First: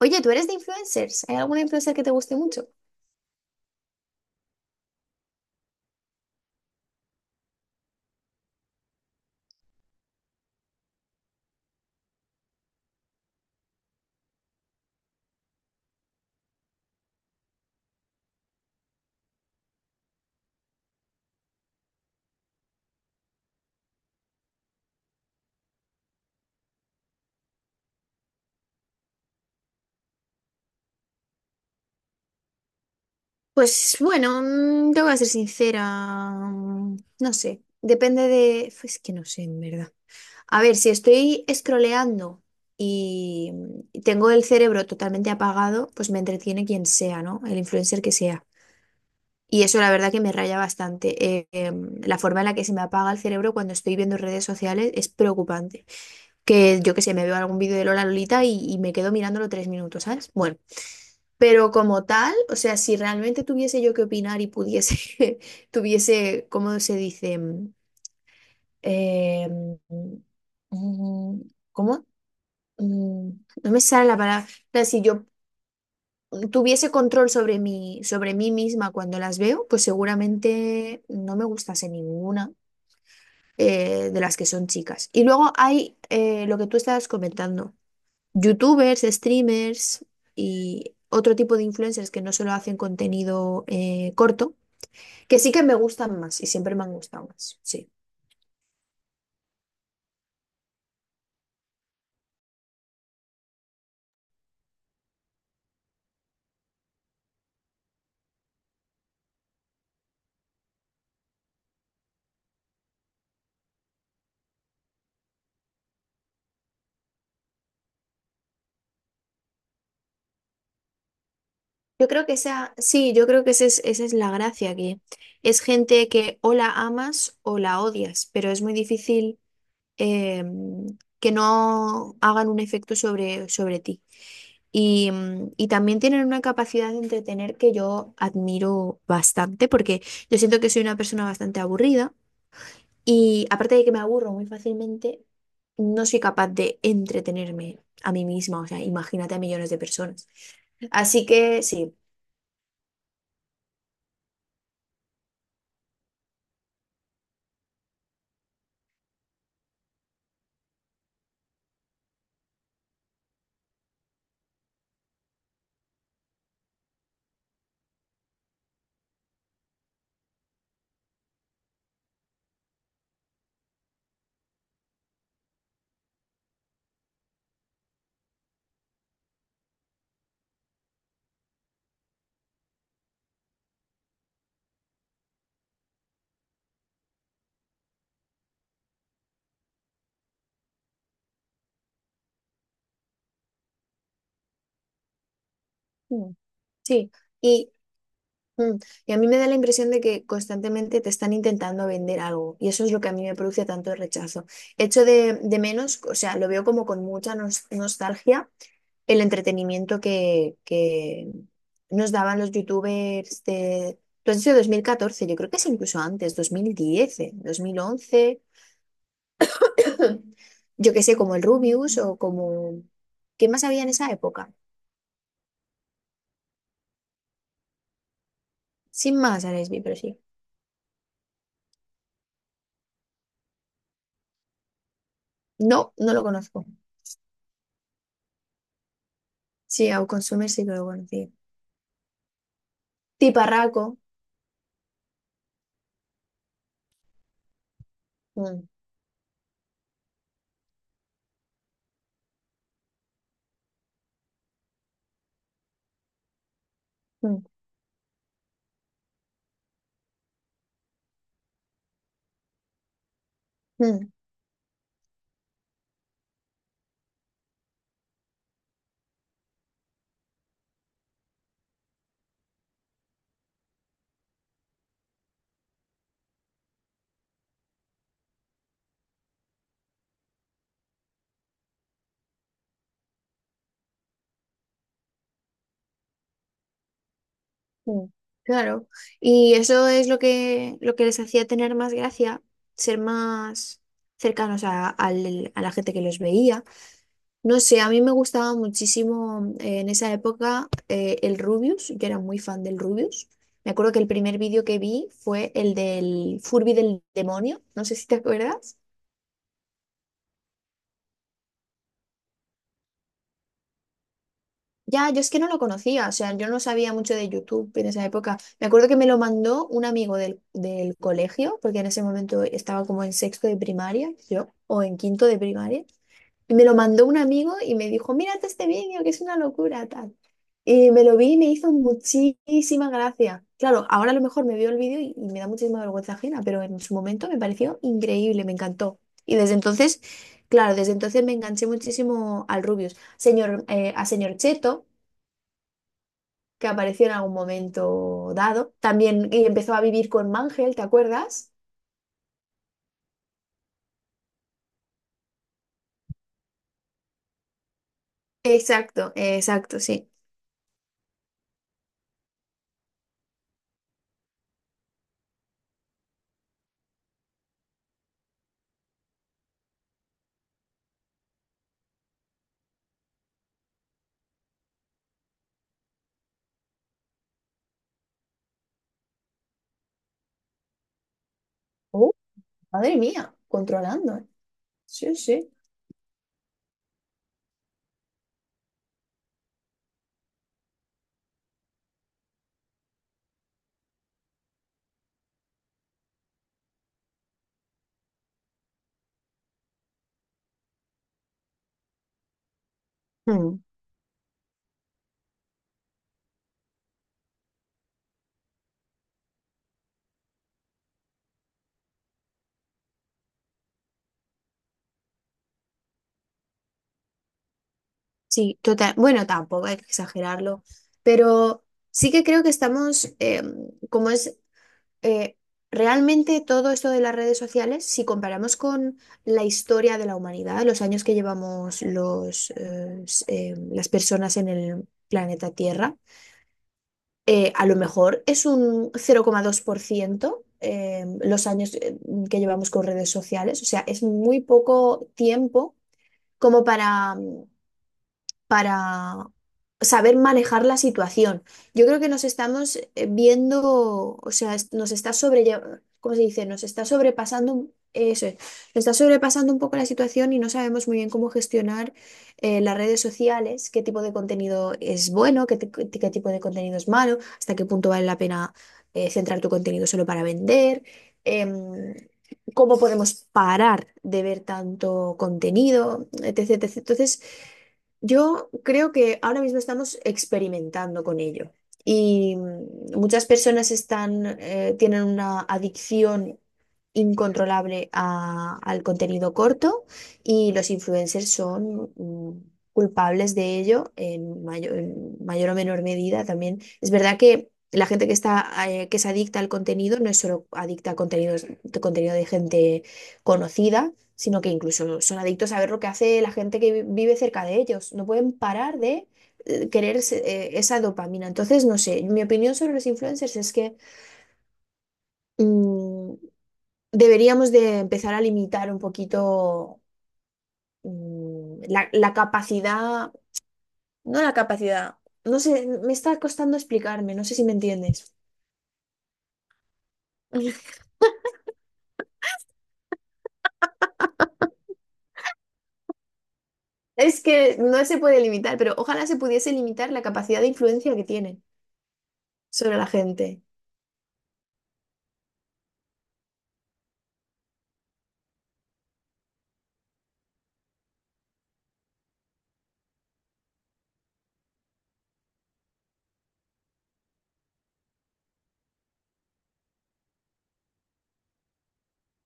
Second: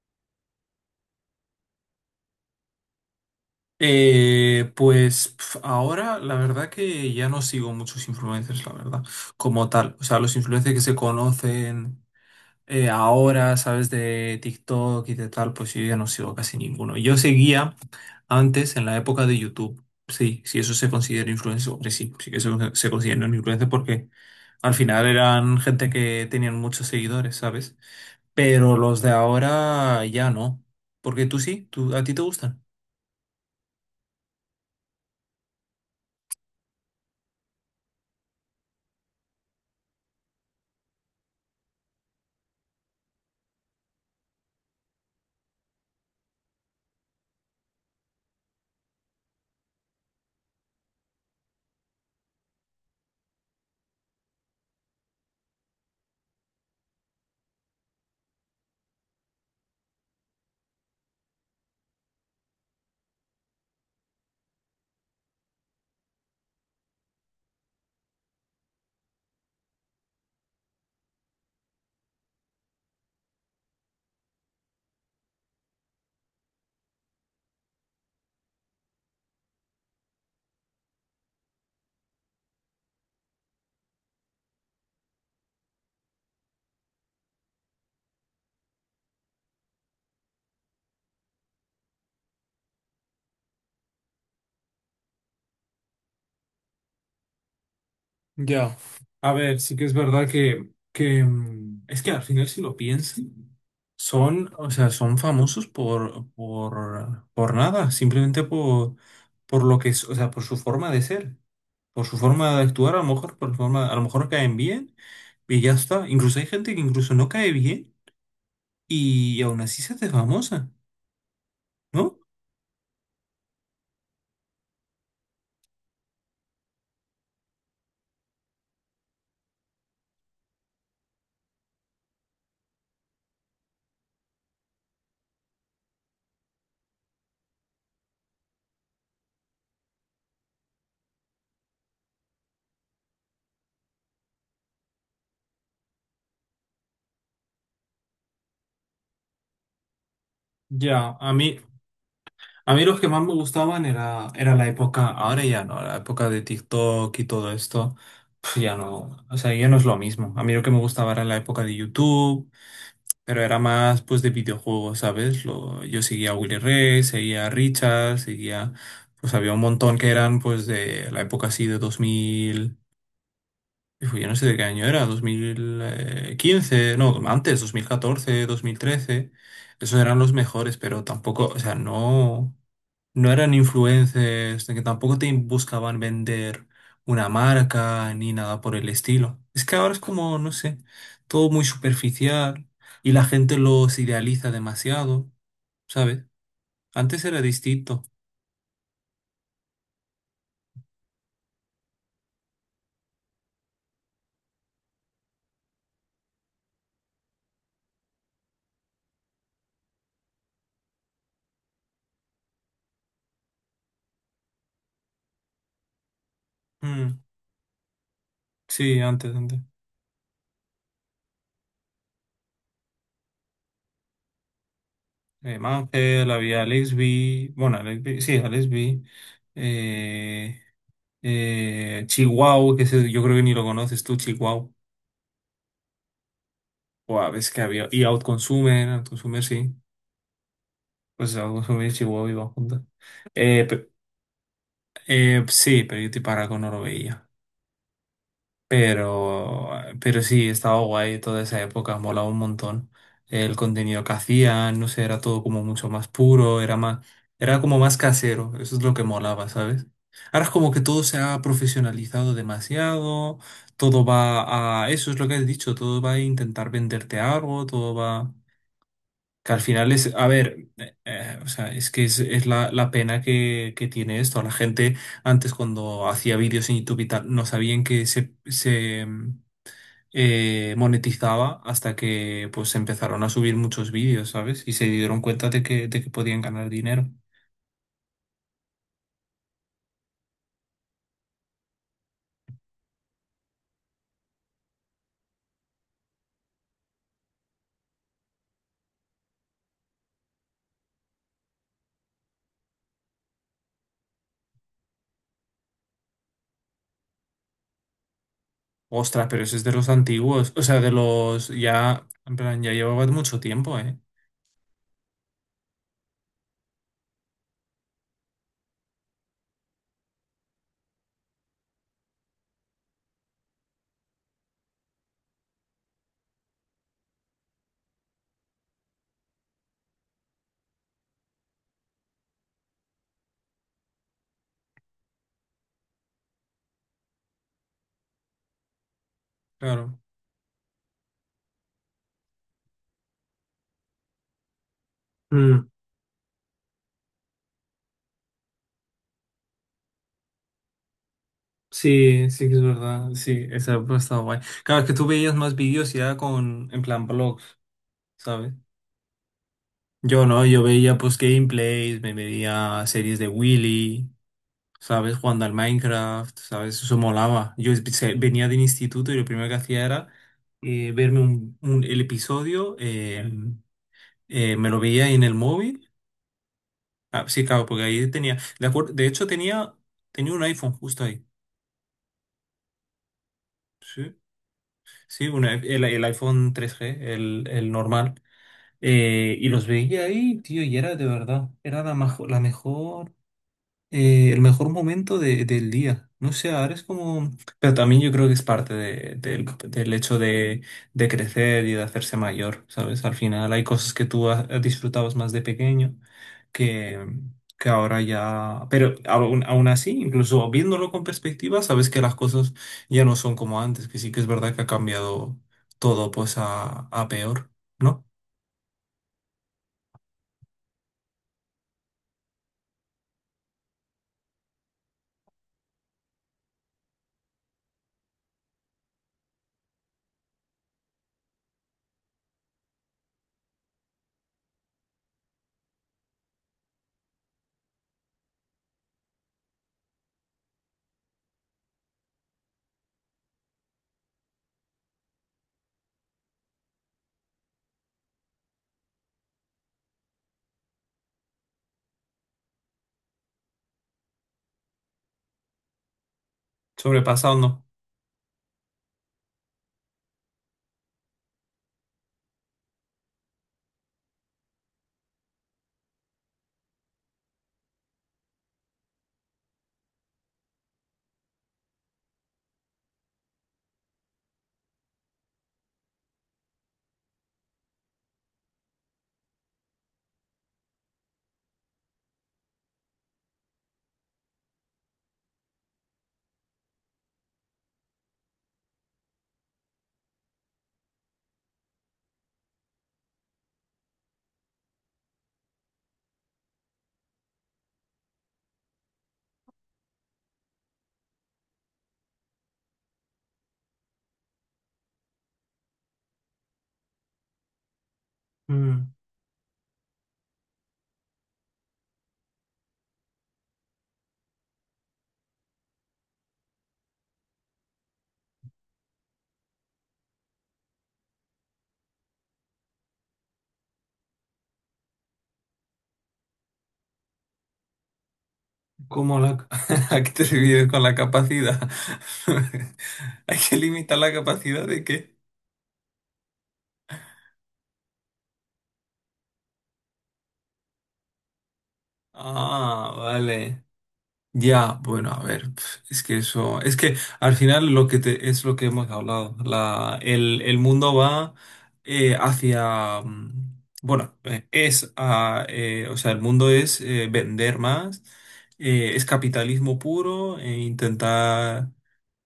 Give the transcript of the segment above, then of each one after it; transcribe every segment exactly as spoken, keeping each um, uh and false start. Oye, ¿tú eres de influencers? ¿Hay alguna influencer que te guste mucho? Eh, pues pf, ahora la verdad que ya no sigo muchos influencers, la verdad, como tal. O sea, los influencers que se conocen eh, ahora, sabes, de TikTok y de tal, pues yo ya no sigo casi ninguno. Yo seguía antes en la época de YouTube. Sí, si eso se considera influencer, hombre, sí, sí que se, se considera un, porque al final eran gente que tenían muchos seguidores, ¿sabes? Pero los de ahora ya no. Porque tú sí, tú, ¿a ti te gustan? Pues bueno, mm, te voy ser sincera, mm, no sé, depende de... Es que no sé, en verdad. A ver, si estoy scrolleando y mm, tengo el cerebro totalmente apagado, pues me entretiene quien sea, ¿no? El influencer que sea. Y eso la verdad que me raya bastante. Eh, em, la forma en la que se me apaga el cerebro cuando estoy viendo redes sociales es preocupante. Que yo que sé, me veo algún vídeo de Lola Lolita y, y me quedo mirándolo tres minutos, ¿sabes? Bueno. Pero como tal, o sea, si realmente tuviese yo que opinar y pudiese, tuviese, ¿cómo se dice? Mm, eh, mm, ¿Cómo? Mm, No me sale la palabra. O sea, si yo tuviese control sobre mí, sobre mí misma cuando las veo, pues seguramente no me gustase ninguna eh, de las que son chicas. Y luego hay eh, lo que tú estabas comentando. YouTubers, streamers y otro tipo de influencers que no solo hacen contenido eh, corto, que sí que me gustan más y siempre me han gustado más, sí. Ya, a ver, sí que es verdad que, que mm, es que al final si lo piensan, son, o sea, son famosos por, por, por nada, simplemente por, por lo que es, o sea, por su forma de ser, por su forma de actuar, a lo mejor, por su forma, a lo mejor caen bien y ya está. Incluso hay gente que incluso no cae bien y aún así se hace famosa, Yo ¿no? creo que esa, sí, yo creo que esa es, esa es la gracia, que es gente que o la amas o la odias, pero es muy difícil eh, que no hagan un efecto sobre, sobre ti. Y, mm, y también tienen una capacidad de entretener que yo admiro bastante, porque yo siento que soy una persona bastante aburrida. Y aparte de que me aburro muy fácilmente, no soy capaz de entretenerme a mí misma, o sea, imagínate a millones de personas. Ya, Así a mí, que sí, A mí los que más me gustaban era, era la época, ahora ya no, la época de TikTok y todo esto, pf, ya no, o sea, ya no es lo mismo. A mí lo que me gustaba era la época de YouTube, pero era más pues de videojuegos, ¿sabes? Lo, yo seguía a Willy Rex, seguía a Richard, seguía, pues había un montón que eran pues de la época así de dos mil. Hijo, yo no sé de qué año era, dos mil quince no, antes, dos dos mil catorce, dos mil trece. Esos eran los mejores, pero tampoco, o sea, no, no eran influencers, de que tampoco te buscaban vender una marca ni nada por el estilo. Es que ahora es como, no sé, todo muy superficial y la gente los idealiza demasiado, ¿sabes? mm, sí. Antes era distinto. Mm. Y a mí me da la impresión de que constantemente te están intentando vender algo y eso es lo que a mí me produce tanto rechazo. Hecho de, de menos, o sea, lo veo como con mucha nos- nostalgia el entretenimiento que, que nos daban los youtubers de... Tú has dicho dos mil catorce, yo creo que es incluso antes, Mm, dos mil diez, eh, dos mil once. sí, antes, antes. Yo que sé, como el Rubius o como... ¿Qué más había en esa época? Eh, Mangel, había Alex B. Bueno, Alex B, sí, Alex B. Sin más, Aresby, pero sí. Eh, eh, Chihuahua, que ese yo creo que ni lo conoces tú, Chihuahua. No, no lo conozco. O a veces que había. Y Outconsumer, Outconsumer sí. Sí, a consumir sí que lo conocí. Pues Outconsumer y Chihuahua iban juntas. Eh, Tiparraco. pe- eh, sí, pero yo te para con no lo veía. Mm, Pero, pero sí, estaba guay toda esa época, molaba un montón. El contenido que hacían, no sé, era todo como mucho más puro, era más, mm, era como más casero, eso es lo que molaba, ¿sabes? Ahora es como que todo se ha profesionalizado demasiado, todo mm, va a, eso es lo que has dicho, todo va a intentar venderte algo, todo va, que al final es, a ver, eh, eh, o sea, es que es, es la, la pena que, que tiene esto, la gente antes cuando hacía vídeos en YouTube y tal, no sabían que se, se eh, monetizaba hasta que pues empezaron a subir muchos vídeos, ¿sabes? Y se dieron cuenta de que, de que podían ganar dinero. mm. Claro. Y eso es lo que, lo que les hacía tener más gracia, ser más cercanos a, al- a la gente que los veía. No sé, a mí me gustaba muchísimo eh, en esa época eh, el Rubius. Yo era muy fan del Rubius. Me acuerdo que el primer vídeo que vi fue el del Furby del demonio. No sé si te acuerdas. Ostras, pero ese es de los antiguos, o sea, de los ya, en plan, ya llevaba mucho tiempo, ¿eh? Ya, yo es que no lo conocía, o sea, yo no sabía mucho de YouTube en esa época. Me acuerdo que me lo mandó un amigo del, del colegio, porque en ese momento estaba como en sexto de primaria, yo, o en quinto de primaria, y me lo mandó un amigo y me dijo, mírate este vídeo, que es una locura, tal. Y me lo vi y me hizo muchísima gracia. Claro, ahora a lo mejor me veo el vídeo y, y me da muchísima vergüenza ajena, pero en su momento me pareció increíble, me encantó. Y desde Claro. entonces, claro, desde entonces me enganché muchísimo al Rubius. Señor, eh, a señor Cheto Mm, que apareció en algún momento dado. También y empezó a vivir con Mangel, ¿te acuerdas? sí, sí que es verdad. Sí, esa ha estado guay. Claro, es que tú veías más vídeos ya con, en plan, blogs, ¿sabes? Exacto, exacto, sí. Yo no, yo veía pues gameplays, me veía series de Willy. ¿Sabes? Jugando al Minecraft, ¿sabes? Eso molaba. Yo es- se- venía del instituto y lo primero que hacía era eh, verme un, un- el episodio, eh, eh, me lo veía en el móvil. Ah, sí, claro, porque ahí tenía, de acuerdo, de hecho tenía, tenía un iPhone justo ahí. Oh, madre mía, Sí, controlando. ¿Eh? Sí, sí, un i- sí. el, el iPhone tres G, el, el normal. Eh, y los veía ahí, tío, y era de verdad, era la, majo- la mejor eh, el mejor momento de- del día. No sé, ahora es como. Pero también yo creo que es parte de- del, del hecho de, de crecer y de hacerse mayor, ¿sabes? Al final Mm. hay cosas que tú ha- disfrutabas más de pequeño que, que ahora ya. Pero aún, aún así, incluso viéndolo con perspectiva, sabes que las cosas ya no son como antes, que sí que es verdad que ha cambiado todo pues a, a peor, ¿no? Sí, total. Bueno, tampoco hay que exagerarlo, pero sí que creo que estamos, eh, como es eh, realmente todo esto de las redes sociales, si comparamos con la historia de la humanidad, los años que llevamos los, eh, s- eh, las personas en el planeta Tierra, eh, a lo mejor es un cero coma dos por ciento eh, los años eh, que llevamos con redes sociales. O sea, es muy poco tiempo como para mm, para saber manejar la situación. Yo creo que nos estamos eh, viendo, o sea, es- nos está sobrellevando, ¿cómo se dice? Nos está sobrepasando, Sobrepasado, un- eso es, nos está sobrepasando un poco la situación y no sabemos muy bien cómo gestionar eh, las redes sociales, qué tipo de contenido es bueno, qué, ti- qué tipo de contenido es malo, hasta qué punto vale la pena eh, centrar tu contenido solo para vender. em, Cómo podemos parar de ver tanto contenido, etcétera etcétera. Entonces, yo creo que ahora mismo estamos experimentando con ello y mm, muchas personas están, eh, tienen una adicción incontrolable a- al contenido corto y los influencers son mm, culpables de ello en mayor, en mayor o menor medida también. Es verdad que la gente que está, eh, que es adicta al contenido no es solo adicta a contenidos, contenido de gente conocida, sino que incluso son adictos a ver lo que hace la gente que vi- vive cerca de ellos. No pueden parar ¿no? de eh, querer ese- eh, esa dopamina. Entonces, no sé, mi opinión sobre los influencers es que mm, deberíamos de empezar a limitar un poquito, mm, la, la capacidad, no la capacidad, no sé, me está costando explicarme, no sé si me entiendes. ¿Cómo la? ¿A qué te refieres con la capacidad? ¿Hay que limitar la capacidad de qué? Es que no se puede limitar, pero ojalá se pudiese limitar la capacidad de influencia que tienen sobre la Ah, gente. vale. Ya, bueno, a ver, pf, es que eso, es que al final lo que te, es lo que hemos hablado, la, el, el mundo va eh, hacia, mm, bueno, eh, es, a, eh, o sea, el mundo es eh, vender más, eh, es capitalismo puro, e intentar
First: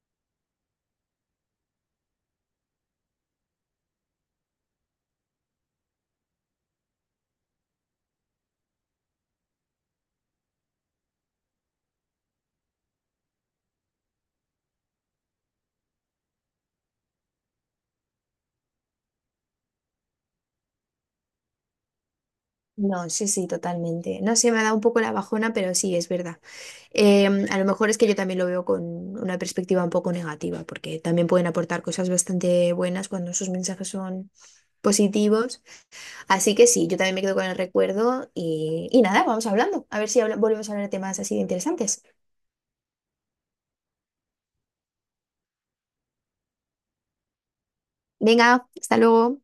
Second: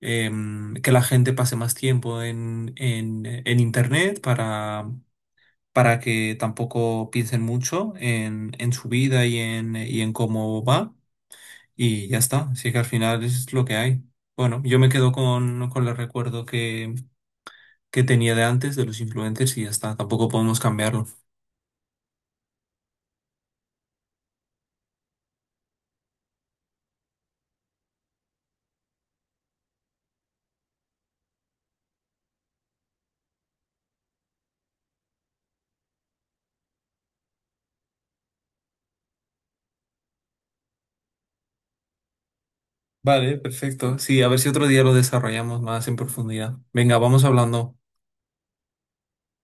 em, que la gente pase más tiempo en, en, en internet para, para que tampoco piensen mucho en, en su vida y en, y en cómo va. Y ya está, así que al final es lo que hay. Bueno, yo me quedo con, con el recuerdo que, que tenía de antes de los influencers y ya está, tampoco podemos cambiarlo. No, sí, sí, totalmente. No sé, me ha dado un poco la bajona, pero sí, es verdad. Em, a lo mejor es que yo también lo veo con una perspectiva un poco negativa, porque también pueden aportar cosas bastante buenas cuando sus mensajes son positivos. Así que sí, yo también me quedo con el recuerdo y, y nada, vamos hablando. A ver si habla- volvemos a hablar de temas así de interesantes. Vale, perfecto. Sí, a ver si otro día lo desarrollamos más en profundidad. Venga, vamos hablando. Venga, hasta luego.